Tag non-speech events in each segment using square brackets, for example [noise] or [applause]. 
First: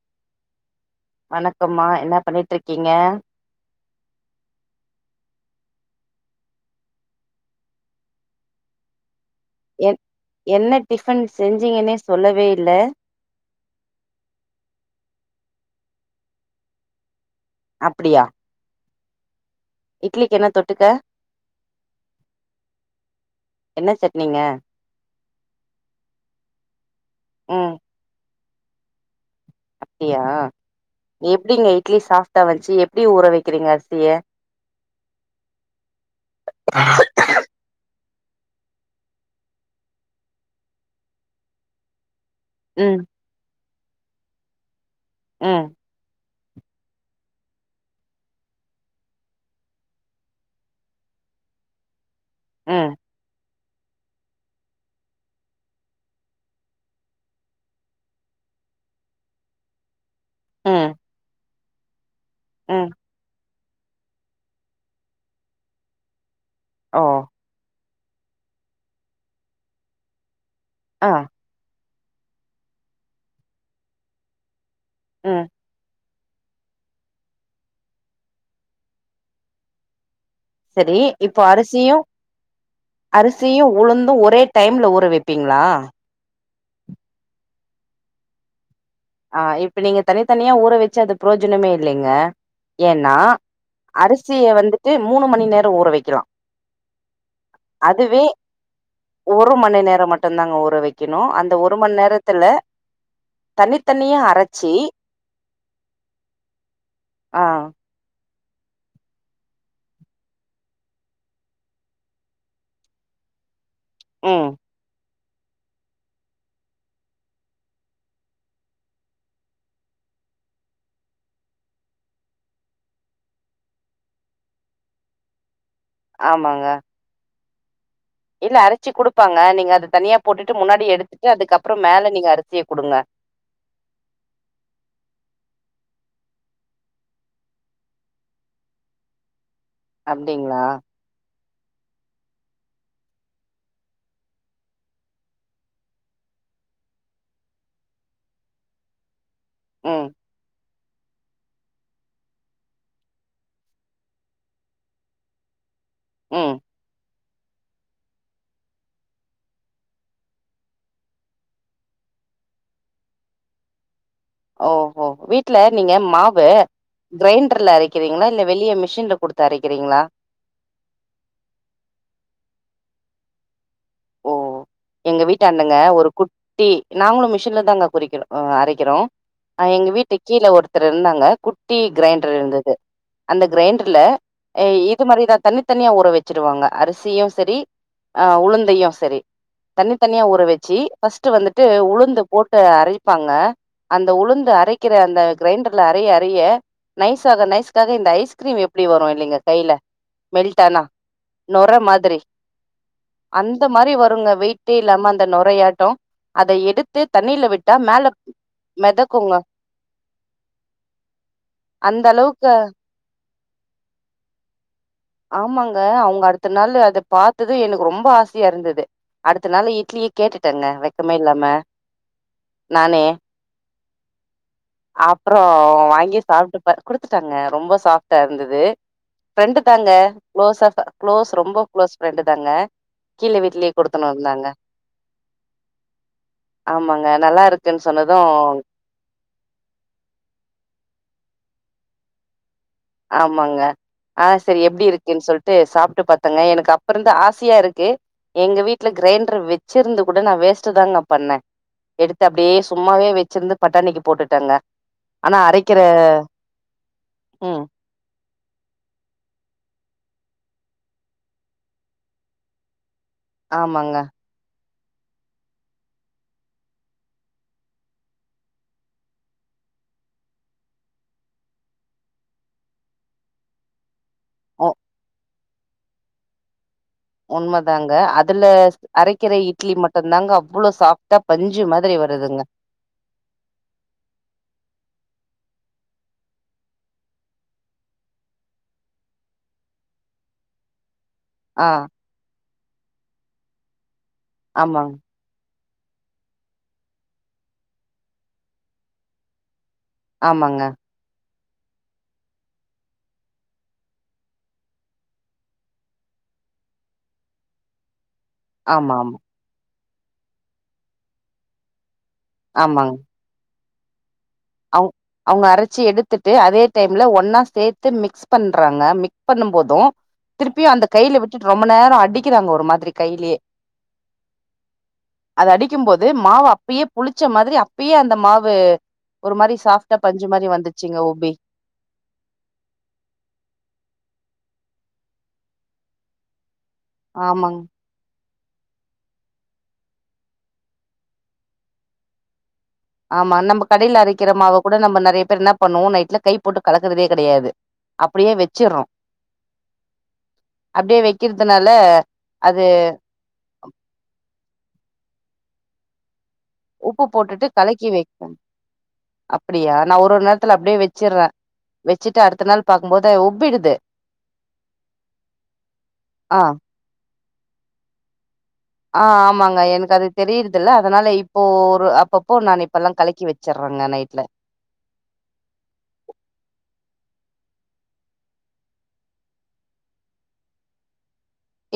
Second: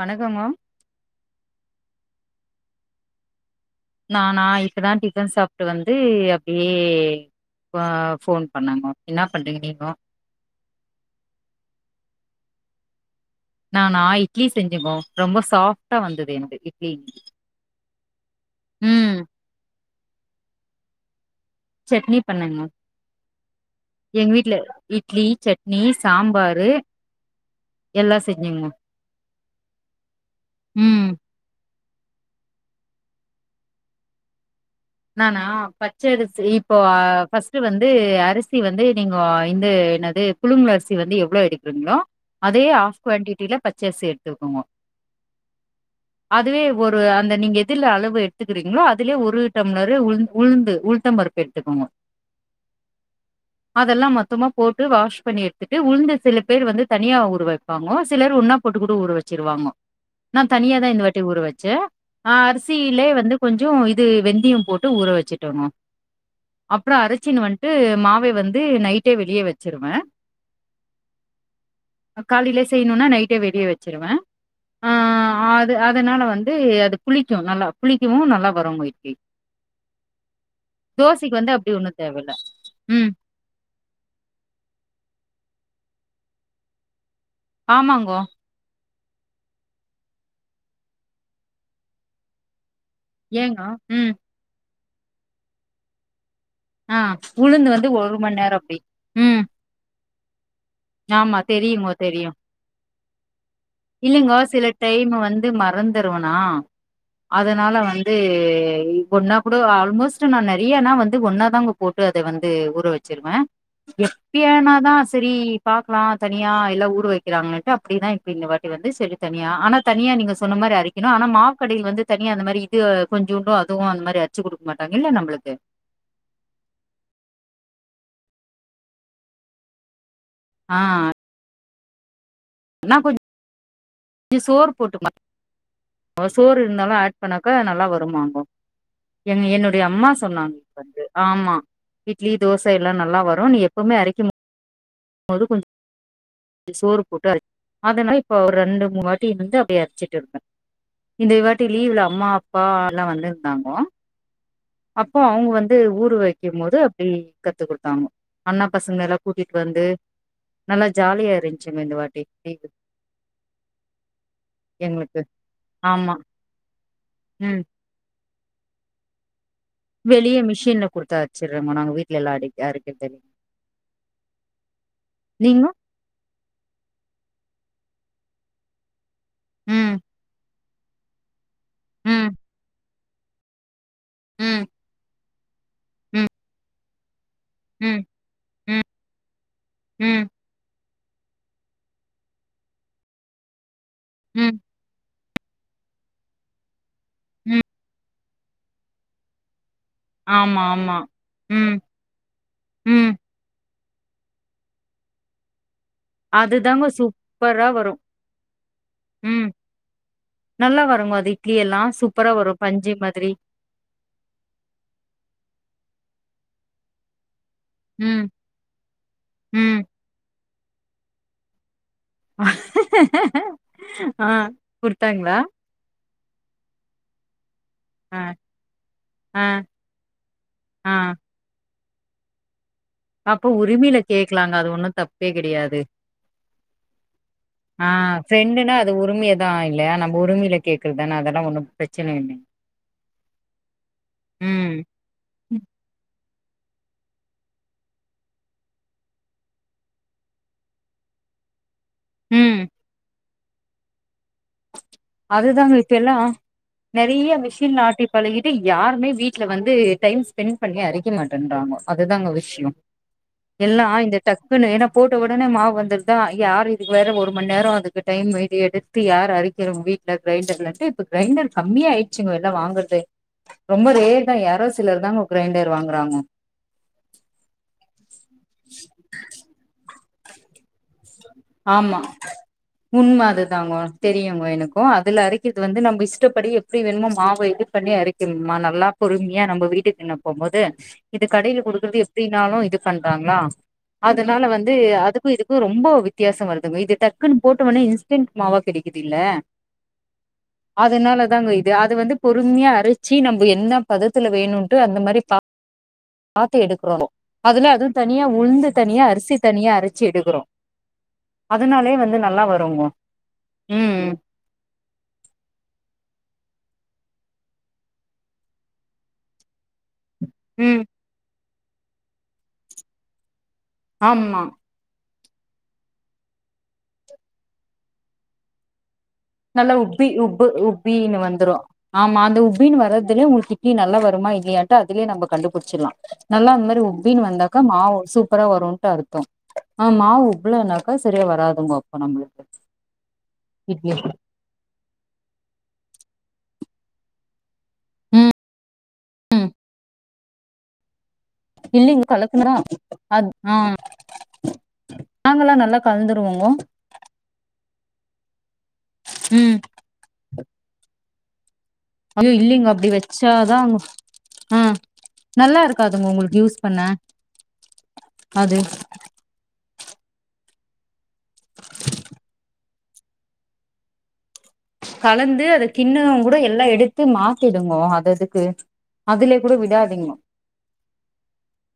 வணக்கம்மா வணக்கம்மா என்னா பண்ணிட்ருக்கீங்க நானா இப்பதா டிஃபன் சாப்ட்டு வந்து அப்டியே ஆ ஃபோன் பண்ணேங்க என் என்ன டிஃபன் செஞ்சீங்கன்னே சொல்லவே இல்ல நானா இட்லி செஞ்சங்கோ ரொம்ப சாஃப்ட்டா வந்தது எனக்கு இட்லி அப்டியா ம் இட்லிக்கு என்ன தொட்டுக்க சட்னி பண்ணுங்க என்ன எங்க சட்னிங்க வீட்ல இட்லி சட்னி சாம்பாரு ம் எல்லா ங்க அப்டியா எப்டிங்க இட்லி சாஃப்ட்டா வந்துச்சி எப்டி ஊற வக்கிறீங்க அரிசிய நானா பச்சரி இப்போ ஃபஸ்ட்டு வந்து அரிசி வந்து நீங்கோ இந்து என்னது புழுங்கல் அரிசி வந்து எவ்ளோ எடுக்குறீங்ளோ அதே ம் ஆஃப் குவாண்டிட்டில பச்சரிசி எடுத் இருக்குங்கோ ஆ அதுவே ஒரு அந்த நீங்க எதுல அளவு எடுத்துக்கிறீங்களோ அதுலயே ஒரு டம்ளரு உளுந் உளுந்து உளுந்தம் பருப்பு எடுத்துக்கோங்க ம் அதெல்லாம் மொத்தமா போட்டு வாஷ் பண்ணி எடுத்துட்டு உளுந்த சில பேர் வந்து தனியா ஊற வெப்பாங்கோ சிலர் ஒன்னா போட்டுக்கூட ஊற வச்சிருவாங்கோ நா தனியா தா ம் இந்த வாட்டி ஊற வச் ச்ச ஆ ம் அரிசிலே வந்து கொஞ்சோ இது வெந் தயம் போட்டு ஊற வச்சுட்டோங்கு அப்புற ஓ அரைச்சின்னு வன்ட்டு மாவை வந்து நைட்டே வெளியே வச்சிருவேன் ஆஹ் காலேயிலே செய்யணும்னா நைட்டே வெளியே வச்சிருவேன் ஆஹ் ம் அது அதனால வந் வந்து அது புளிக்கும் நல்லா புளிக்கவும் நல்லா வரும்ங் கீ சரி இப்போ அரிசியும் தேவல்ல ம் அரிசியும் உளுந்தும் ஒரே டைம்ல ஊற வைப்பீங்ளா ஆமாங்கோ ஆஹ் இப்ப நீங்க தனித்தனியா ஊற வச்சு அது புரோஜனமே இல்லைங்க ஏன்னா ஏங்கோ ம் அரிசிய வந்து டு மூணு மணி நேர ஊற வைக்கலாம் ஆஹ் உளுந்து வந்து ஒரு மண் நேரம் அப்டி உம் மட்டும் தாங்க ஊர் ஊற வைக்கணும் அந்த ஒரு மண் நேரத்தில தனி இல்லைங்கோ சில டைம் வந்து மறந்துருவனா ஆ அதனால வந்து து ஒன்னா கூட ஆல்மோஸ்ட்டு நா நெறையனா வந்து ஒன்னாதாங்கோ போட்டு அத வந்து ஊற வச்சிருவே ம் எப்பியனாதாஸ் செரி பாக்கலாம் தனியா எல்லாம் ஊற வைக்கிறாங்கட்டு அப்டிதா இப்ப இந்த வாட்டி வந்து சரி தனியா ஆனா தனியா நீங்க சொன்ன மாரி அரிக்கணும் ஆனா மாவுக்கடையில வந்து தனியா அந்த மாரி இது கொஞ்சோ உண்டும் அதுவும் அந்த மாரி அர்ச்சு கொடுக்க மாட்டாங்க இல்ல நம்மளுக்கு ஆமாங்க இல்ல அரைச்சி குடுப்பாங்க நீங்க அது தனியா போட்டுட்டு ஆ முன்னாடி எடுத்துட்டு அதுக்கப் அப்புறம் மேல நீங்க அர் சிய கொடுங்க நா கொஞ்சோ சோறு போட்டு சோறு இருந்தாலும் ஆட் பண்ணாக்க நல்லா வருமாமா என்னோ அம்மா சொன்னாங்க அப்டிங்களா இது வந்து ஆமா இட்லி தோச எல்லா நல்லா வரும் நீ எப்பவுமே அரைக்கி மு து கொஞ்சம் சோறு போட்டு அ அதனால இப்ப ரெண்டு மூ அப்ப வந்து அப்படியே ம் அரிச்சிட்டு இருந்தேன் இந்த இவாட்டிலலீ இ்ல அம்மா அப்பா எல்லாம் வந்துருந்தாங்கோ அப்போ அவங்க வந்து ஊரு ம் வைக்கும் போது அப்படி கத்து கொடுத்தாங்க அண்ணா பசங்க எல்லாம் கூட்டிட்டு வந்து நல்லா ஜாலியா இருந்துச்சுங்க இந்த வாட்டி நீ ஓஹோ வீட்ல நீங்க ஆமா மாவு ம் கிரைண்டர்ல அரைக்கிறிங்ளா இல்ல வெளிய மிஷின்ல குடுத் வெளிய மிஷின்ல குடுத்து அரைச்சிர்றமா நாங்க வீட்ல எல்லா அடை அரை க்றதில ஓ எங்க வீட்டாண்டங்க ஒரு குட்டி நாங்களு மி ஷின்லதாங்க குறிக்ற அரைக்கறோ அ எங்க ம் வீட்டுக் கீழ ஒரு த்தரு இருந்தாங்க குட் டி ம் கிரைண்டர் இருந்துது அந்த கிரைண்டர் ல ம் இது மாரிதா தனியா ஊற வெச்சிருவாங்க அரிசியு சரி ம், ஆ ம், உளுந்தையு சரி தனித்தனியா ம், ஊற வச்சி ஃபஸ்ட்டு வந்துட்டு உளுந்த போட்டு அரைப்பாங்க அந்த உளுந்து ம், அரைக்கிற அந்த கிரைண்டர்ல அரைய அரைய நைஸ் ஆக ம். நைஸ் ஆக இந்த ஐஸ் கிரீம் எப்படி வரு இல்லைங்க கையில ஆமா, மெல்ட்டானா ஆமா. நொர ம், மாதிரி ம். அந் அந்த மாரி வருங்க வெயிட்டே இல்லாம அந்த நொரையாட்டோ அதுதாங்க சூப்பரா வரும் மெதக்குங்க ம் நல்லா வருங்க அது இட்லி எல்லா அந்த சூப்பரா அளவுக்கு வரும் பஞ்சு மாதிரி ஆமாங்க அவங்க அடுத்த நாள் அத பா ட்டுதா எனக்கு ரொம்ப ம், ஆசையா இருந்தது அடுத்த நாள் ம். இட்லிய கேட்டு ட்டங்க வெக்கமே இல்லாம ஆ குடுத்தாங்களா? அப்றோ வாங்கி சாப்ட்டு பா குடுத்துட்டாங்க ரொம்ப ஆ, சாஃப்ட்டா இருந்துது ஆ, ஃப்ரெண்டு தாங்க க்ளோஸா ஃப க்ளோஸ் ரொம்ப க்ளோஸ் ஃப்ரெண்டு தாங்க கீழ அப்ப வீட்லயே உரிமையில குடுத்துனு வந்தாங்க. கேக்லாங்க அது ஒண்ணு தப்பே கெடயாது ஆமாங்க நல்லா இருக்குன்னு ஆ சொன்னது ஃப்ரெண்டுனா அது உரிமையாதா ஆயிடு இல்லயா நம்ப உரிமையில கேக்குறதுதான அதெல்லா ஒன்னு ப்ரச்சன இல்ல ஆமாங்க ஆ சரி எப்டி இருக்குனு சொல்ட்டு சாப்ட்டு பாத்தங்க எனக்கு அப் அப்ப இருந்து ஆசையா இருக்கு எங்க வீட்டுல கிரைண்டரு வச்சிருந்து கூட நா வேஸ்ட்டு தாங்க பண்ண எடுத்து அப்டியே ம். சும்மாவே வெச் ச்சுருந்து பட்டாணிக்கு போட்டுட்டங்க அதுதாங்க இப்ப எல்லா நெறைய ம் மிஷின்ல ஆட்டி பழகிட்டு யாருமே வீட்டுல வந்து டைம் ஸ்பென்ட் பண்ணி அரைக்க மாட்டன்றாங்கோ அதுதாங்க விஷியோ எல்லா ஆமாங்க இந்த டக்குனு ஏனாப் போட்ட ஒடனே மாவு வந்துருதா யாரு இதுக்கு வேற ஒரு மண் நேர அதுக்கு டைம் எதி எடுத்து யாரு அரி எரும் வீட்ல கிரைண்டர்ல இருந்து இப்ப கிரைண்டர் கம்மி ஆயிடுச்சுங்க எல்லா வாங்குறது ரொம்ப ரேர் இல்ல யாரோ உ சிலர்தாங்க கிரைண்டர் வாங்குறாங்க உண்மதாங்க அதுல அரைக்குர இட்லி மட் தந்தாங்க அவ்ளோ சாப் ஆமா உண்ம அதுதாங்கொ தெரியுங்கொ எனக்கு அதுல அரைக்கிறது வந்து நம்ம இஷ்டப்படி எப்டி வேணுமோ மாவ இது பண்ணி அரைக்கணுமா நல்லா பொறுமையா நம்ம வீட்டுக்குனு போகும்போது இது கடைல ஆ குடுக்குறது எப்டினாலு இது பண்றாங்களா அதனால வந்து ஆமாங் அதுக்கு இதுக் கு ரொம்போ வித் வித்தியாசொ வருதுங்க இது டக்குன்னு போட்டோனே இன்ஸ்டன்ட் மாவா கெடைக்குதுல்ல ஆமாங்க அதாங்கோ இது அது வந்து பொறுமையா அரைச்சு நம்ப என்ன பதத்துல வேணுன்டு அந்த மாரி பாத்து எடுக்கோனு அதுல அது தனியா உளுந்து ஆமா தனியா ஆமா அரிசி தனியா அர சி எடுக்குறோ அதனாலேயே வந்து நல்லா வருங்கோ ம் அவு அவுங்க அரைச்சு எடுத்துட்டு அதே டைம்ல ஒன்னா சேத்து மிக்ஸ் பண்றாங்க மிக்ஸ் பண்ணும் போதும் திருப்பியு ம் அந்த கைய்ல விட் ரொம்ப நேர அடிக்கிறாங்க ஒரு மாதிரி கைலியே ஆம்மா அது அடிக்கும்போது மாவு அப்பயே புளிச்ச மாதிரி அப்பயே அந்த மாவு ஒரு மாரி நல்லா சாஃப்டா உப்பி பஞ்சு உப்பு மாரி வந்துச்சுங்க உப்பின்னு உபி வந்துரு ஆமா அந்த உப்பின்னு வரதுலே உங்களுக்கு இட்லி நல்லா வருமா இல்லையா ட்டா அதிலே நம்ம கண்டுபிடிச்சிடலா நல்லா அந்த மாரி உபின் ஆமாங் வந்தாக்க மா ஒ சூப் அப்புர வரும்னுட்டு அர்த்தம் ஆஹ் மாவு உப்பளனாக்கா சரியா வராதுங்க அப்போ நம்மளுக்கு ஆமா நம்ம இட்லி கடேல அரைக்கிற மாவு கூட நம்ம நெறைய பேர் என்ன பண்ணுவோ நைட்ல கை போட்டு கலக்கறதே கெடையாது அப்டியே ம் வச்சற்றோம் அப்டியே வைக் இல்லைங்க கலக்குனா அ ஆஹ் நாங்கல்லா நல்லா கலந்துருவோங்கோ உப்பு போட்டுட்டு கலக்கி வைப்போ அப்படியா நான் ஒரு ஒரு நேரத்துல அப்டியே வச் ச்சிற்றே அம் இல்லிங்கோ அப்டி வச்சாதான் உப்பிடுது ஆஹ் நல்லா இருக்காதுங்கோ ஆ உங்களுக்கு யூஸ் பண்ண அது ஆஹ் ஆமாங்க எனக்கு அது தெரியுறதில்ல அதுனால இப்போ ஒரு அப்பப்போ நான் இப்ப எல்லாம் கலக்கி வச்சர்றேங்க நைட்ல கலந்து அத கின்னோ கூட எல்லாம் எடுத்து மாத்திடுங்கோ அததுக்கு அதுலயே கூட விடாதிங்கோ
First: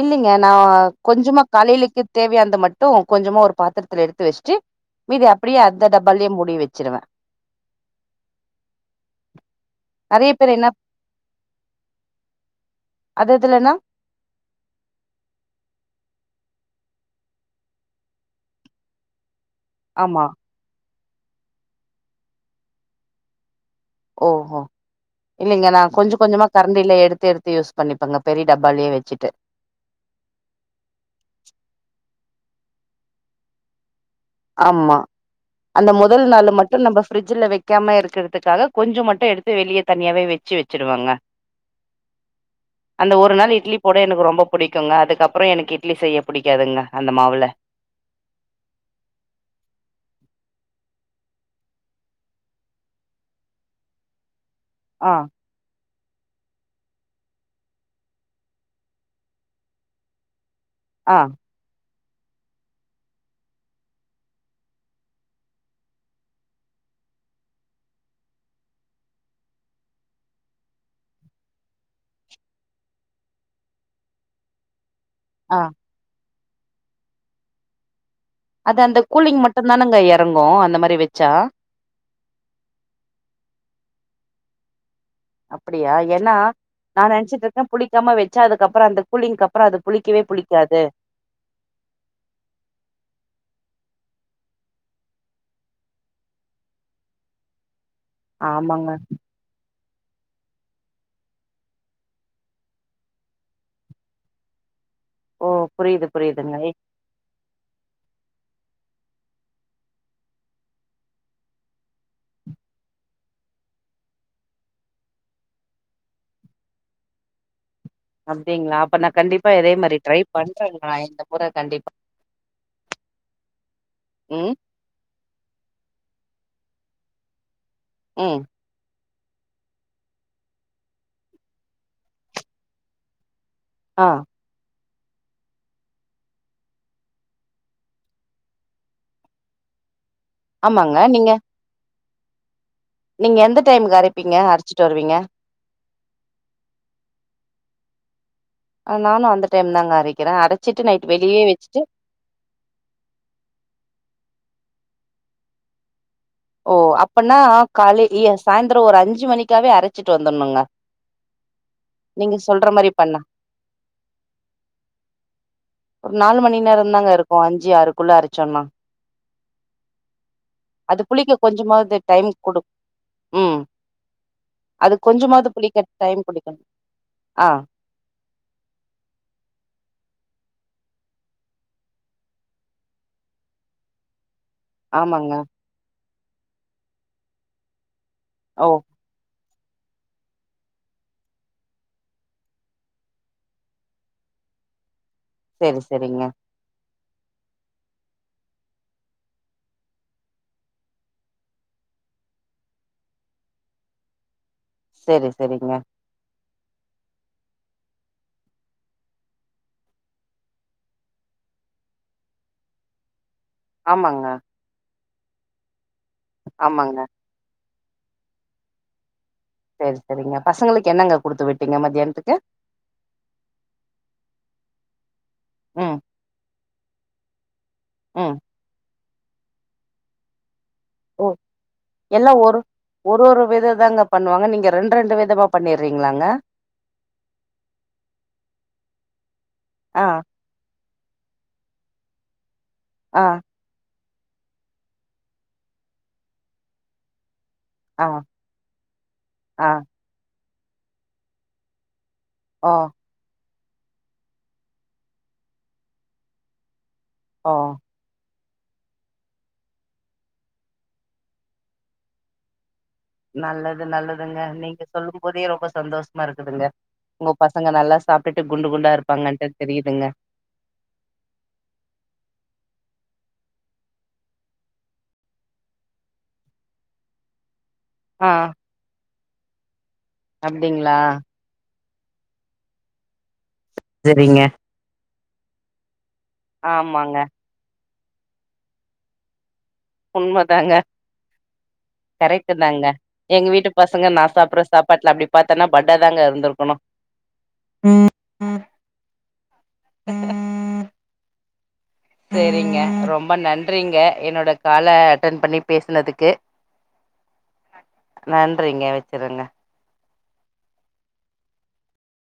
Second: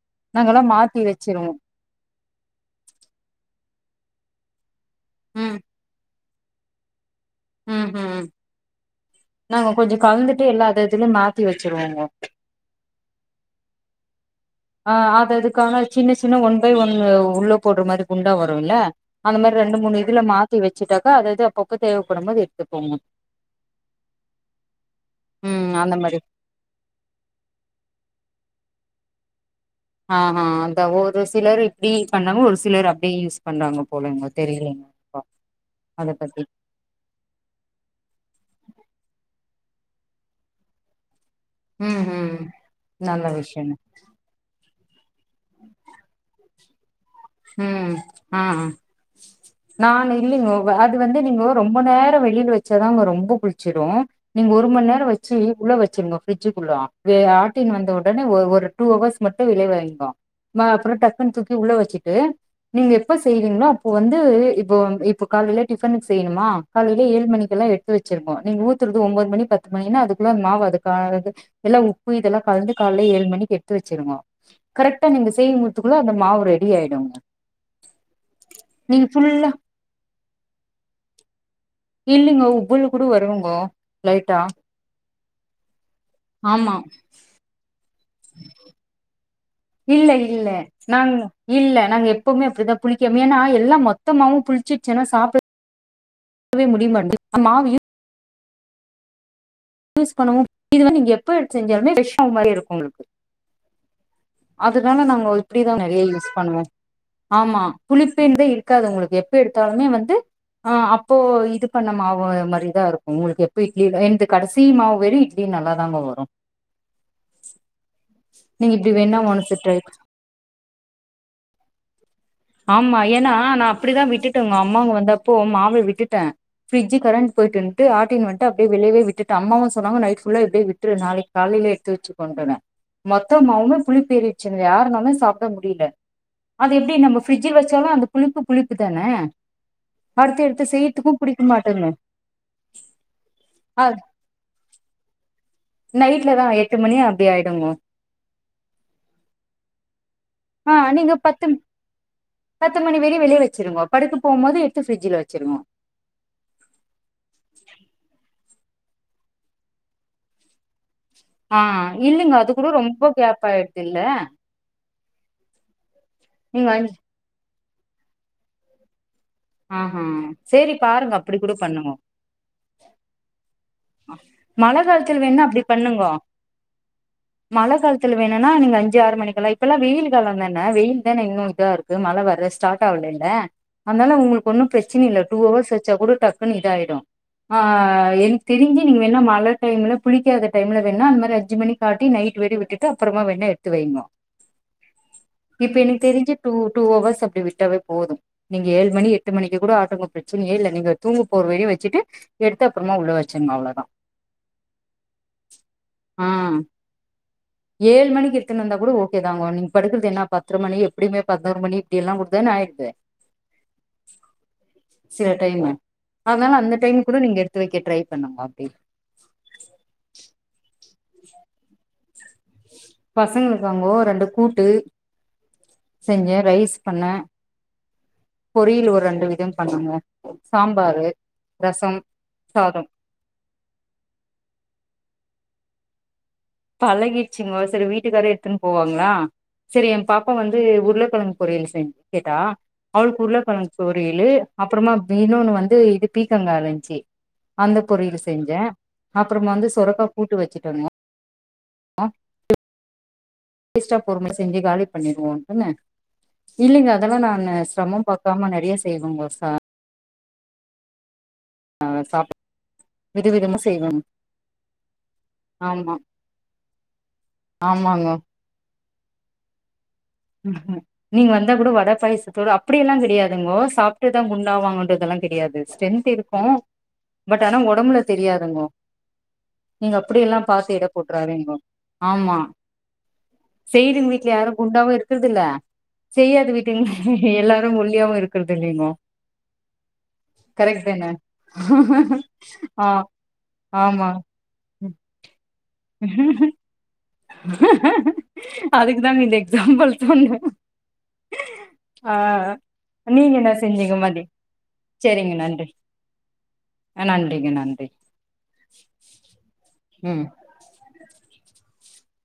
இல்லைங்க நான் கொஞ்சமா காலேலிக்கு தேவையானத மட்டும் கொஞ்சமா ஒரு பாத்திரத்துல எடுத்து வச்சிட்டு மீதி அப்டியே அந்த டப் பாலயே முடி வச்சிருவேன் உம் ஹும் நாங்க கொஞ்சோ நெறைய கலந்துட்டு பேர் எல்லா என்ன அததுலயும் மாத்தி வச்சுருவோங்கோ அது இதுலன்னா ஆஹ் அது அதுக்கான சின்ன சின்ன ஒன் பை ஒன் உள்ள போடுற மாரி குண்டா வருல்ல அந்த மாரி ரெண்டு மூனு இதுல ஆமா மாத்தி வச்சுட்டா ப அதது அப்பப்ப தேவப்படும்போது எடுத்துகோங்க ஓஹோ இல்லங்க ம் நான் அந்த கொஞ்ச மாரி கொஞ்சமா கரண்டில எடுத்து எடுத்து யூஸ் பண்ணிப்பங்க பெரிய டப்பாலயே வச்சிட்டு ஆஹ்ஹ அந்த ஒரு சிலரு இப்டி பண்ணவு ஒரு சிலர் அப்டியே யூஸ் பண்றாங்கோ ஆமா அந்த அத முதல் பத்தி நாள் மட்டும் நம்ம ஃபிரிட்ஜுல வைக்காம இருக்கிறதுக்காக கொஞ்சோ மட்டும் எடுத்து வெளிய தனியாவே வச்சு வச்சுடுவங்க ம் ம் அந்த நல்ல ஒரு நாள் விஷயங்க இட்லி போட எனக்கு ரொம்ப புடிக் குங்க அதுக்கப்புறம் எனக்கு இட்லி செய்ய புடிக்காதுங்க அந்த மாவுல உம் ஆஹ்ஹ நானு இல்லங்கோ வ அது வந்து நீங்கோ ரொம்ப நேரோ வெளில வச்சாதான்ங்கோ ரொம்ப புளிச்சிடும் நீங்கோ ஒரு மண் நேரோ ஆ வச்சு உள்ள வச் சிருங்கோ பிரிஜுகுள்ளோ இது ஆட்டின் வந்த உடனே ஒ ஒரு டூ ஹவர்ஸ் மட்டும் வெளிய வைங்கோ மா அப்பறோ ஆ டக்குனு தூக்கி உள்ள வச்சு டு நீங்க எப்ப செய்வீங்களோ அப்போ வந்து இப்போ இப்போ காலையில டிஃபன் செய்யணுமா காலையில ஏழு மணிக்கு எல்லாம் எடுத்து வெச்சுருங்கோ நீங்க ஊத்றது ஒம்போது மணி பத்து மணினா அதுக்குள்ள அந் மாவு அதுக்காக எல்லா உப்பு இதெல்லாம் கலந்து கால்ல ஏழு மணிக்கு எடுத்து வச்சிருங்கோ கரெட் டா நீங்க செய் ஆ முத்துக்குள்ள அந்த மாவு ரெ டி ஆயிடுங்க அது அந்த நீங்க ஃபுல்லா கூலிங் மட்டும் தானங்க எறங்கும் அந்த மாரி வெச்சா இல்லைங்கோ உப்பிள் கூட வருங்கோ லைட்டா அப்ப டியா ஏன்னா ஆமா நா நென்ச்சிட்டு இருக்க புளிக்காம வெச்சா அதுக்கப்புறோ அந்த கூலிங்கப்புறோ அது இல்ல புளிக்கவே இல்ல புளிக்காது நாங் இல்ல நாங்க த்த மாவும் புளிச்சிட்ச் சென்னா சாப்டவே முடிய மாட்து மாவு ஆமாங்க யூஸ் பண்ணவும் இது வந்து நீங்க எப்ப எடுத் செஞ்சாலுமே ஃப்ரஷ் மாவு மாரி இருக்கும் ஒங்களுக்கு அப் அதனால நாங்கோ ஓ இப்டி தா நெறைய புரியுது யூஸ் புரியுதுங்க பண்ணுவோ ஆமா புளிப் பேந்தே இருக்காது உங்களுக்கு எப்போ எடுத்தாலுமே வந்து ஆ அப்போ இது பண்ண மாவு மாரி தா இருக்கும் ஒங்களுக்கு எப்போ இட்லி எந்து கடைசி மாவு வெரியு இட்லி நல்லா தாங்க வரும் அப்டிங்களா அப்ப நா கண்டிப்பா இதே மாரி ட்ரை பண்றேன்ங்க நா இந்த மொற கண்டிப் ஆமா ஏன்னா நா அப்டிதா ம் விட்டுட்டேங்க அம்மாங்க வந்தப்போ மாவ விட்டுட்டே ஃப்ரிட்ஜ் கரண்ட் போயிட்டுன் டு ஆட்டின் ம் வன்ட்டு அப்டியே வெளியவே விட்டுட் டு அம்மாவு சொன்னாங்க நைட் ஃபுல்லா இப்டியே விட்ரு நாளைக்கி காலேல எடுத்து வச்சிக்கோண்டுன்னு மொத் த மாவுமே ஆ புளிப்பு ஏறிச்சிங்கயா மொதல் நாளே சாப்ட முடியல அத எப்டி நமக்கு ஃப்ரிட்ஜில் வெச்சாலு அந்த புளிப்பு புளிப்புதான அடுத்து எடுத்து ஆமாங்க செய்றதுக்கு நீங்க புடிக்க மாட்டேங்க நீங்க எந்த டைமுக்கு அரைப்பீங்க அரைச்சிட்டு வருவீங்க நைட்லதா எட்டு மணி அப்டி ஆயிடுங்க ஆ நானு அந்த டைம் தாங்க அரைக் ஆ நீங்க பத்தும் பத்து மணி வரைய வெளிய வச்சிருங்கோ படுக்கப்போம் போது எடுத் து ஃப்ரிட்ஜ்ல வச்சிருங்கோ ஓ அப்பன்னா காலே எஸ் சாயந்தரோ ஒரு அஞ்சி மணிக்காவே அரைச்சிட்டு வந்துர்ணுங்க ஆ இல்லைங்க அது கூட ரொம்ப பண்ணா கேப் ஆய்டுதுல்ல ஒரு நாலு மணி நேரம் தாங்க இருக்கும் அஞ் ஜியாருக்குள்ள அரச்சோன்னா ஆஹா சேரி அது பாருங்க புளிக்க அப்டி கூட பண்ணுங்கோ கொஞ்சமாது டைம் கொடுக் உம் மழ காலத்துல வேணா அப்டி பண்ணுங்கோ டைம் குடிக்கணு ஆ மழ காலத்துல வேணும்னா நீங்க அஞ்சு ஆறு மணிக்கெலா இப்பெல்லா வெயிலு காலதானே வெயில் தானே இன்னூ இதா இருக்கு மழ வர ஸ்டார்ட் ஆவலல்ல அதனால உங்களுக் ஒன்றும் பிரச்சனை இல்ல ஆமாங்க டூ அவர்ஸ் வச்சா கூடப் டக்குன்னு இதாயிடு ஆ ஏ ஓ தெரிஞ்சி நீங்க வேன மழக் டைம்ல புளிக்காத டைம்ல வேணா அந்த மாதிரி அஞ்சு மணி காட்டி நைட் வெடி விட்டுட்டு அப்றமா வேணா எடுத்து வைங்கோ இப்ப செரி எனக்கு செரிங்க தெரிஞ்சு டூ டூ அவர்ஸ் அப்டி விட்டே போதும் நீங்க ஏழு மணி எட்டு மணிக்கு கூட ஆட்டங்கங்கோங் பிரச்சனையே இல்ல நீங்க தூங்க போறவரை வச்சுட்டு எடுத்து அப்றமா உள்ள வச்சிருக்க அவ்ளதா செரி செரிங்க ஏழு மணிக்கு எத்துட்டு வந்தா கூடி ஓகே தாங்கோ நீங்க படுக்கறது என்னா பத்தர மணி எப்டியுமே பதினொரு மணி இப்டிய எல்லாம் கொடுத்தாலுங்கூடி ஆயிடுது ஆமாங்க சில டைம்மு அதனால அந்த டைம் ஆமாங்க கூட நீங்க எடுத்து வைக்க ட்ரை பண்ணுங்க அப்டி செரி செரிங்க பசங்களுக் என்னங்க குடுத்து விட்டீங்க மத்தியானத்துக்கு பசங்களுக்காங்கோ ரெண்டு கூட்டு ம் செஞ்ச ரைஸ் பண்ண ம் பொரியல் ஒரு ரண் ஒரு விதம் பண்ணுங்க ஓ எல்லா ஒரு சாதம் ஒரு ஒரு வித தாங்க பண்ணுவாங்க நீங்க ரெண்டு ரெண்டு விதமாப் பண்ணிறீங்களாங்க பழகிடுச்சிங்கோ செரி வீட்டுக்காரு எடுத்துன்னு போவாங்களா செரி ஆ என் பாப்பா வந்து உருல கிழங்கு பொரியல் செ கேட்டா அவளுக் ஆ உருளக்கிழங் சோர் குரியலு அப்றமா மீனுன்னு வந்து இது பீக்கங்காந்துச்சு அந்த ஆ பொரியல் செஞ்சே அப்றம் ஆ வந்து சொரக்கா கூட்டு வச்சுட்டு [unintelligible] ஹம் ஆஹ் [unintelligible] பொறுமை செஞ்சு காலி பண்ணிருவோம் அப்படிதான இல்லலைங்க அதெல்லாம் நான் ஓ சிரமம் பாக் க்காம நிறைய செய்வோங்க சார் ஆஹ் சாப்ப நல்லது நல்லதுங்க நீங்க சொல்லும் போதே ரொம்ப ஆமா சந்தோஷமா இருக்குதுங்க உங்க பசங்க நல்லா ஆமாங்க சாப்பிட்டுட்டு குண்டு குண்டா இருப்பாங்கன்ட்டு தெரியுதுங்க நீங்க வந்தா கூட வட பாயசத்தோட அப்படியெல்லாங் கிடியாதுங்கோ சாப்ட்டுதா குண்டாவாங்கன்றதெல்லாம் கெடியாது ஸ்ரென்த் இருக்கும் பட் ஆனா உ டம்பல ஆ தெரியாதுங்கோ நீங்க அப்டியெல்லா பாத்து எட அப்டிங்களா போட்றாதிங்கோ ஆமா செய்திங் வீடல செரிங்க யாரு குண்டாவுருக் குற்துல்ல செய்யாது வீட்டிங் ஆமாங்க எல்லாரு ஒல் தியாவு இருக்குற்துல்லீங்கோ உண்மதாங்க கரெட்டு தாங்க ஆ எங்க வீட்டு பசங்க ஆமா நா சாப்புற சாப்பாட்ல அப்டி பாத் இருந்திருக்கணு அதுக்குதாங்க இந்த எக்ஸாம்பள் சொன்ன சேரிங்க ரொம்ப நன்றிங்க மதி என்னோட கால செரிங்க அட்டன் பண்ணி நன்றி பேசுனதுக்கு ஆ, நன்றிங்க நன்றி நன்றிங்க வெச்சிரங்க ம்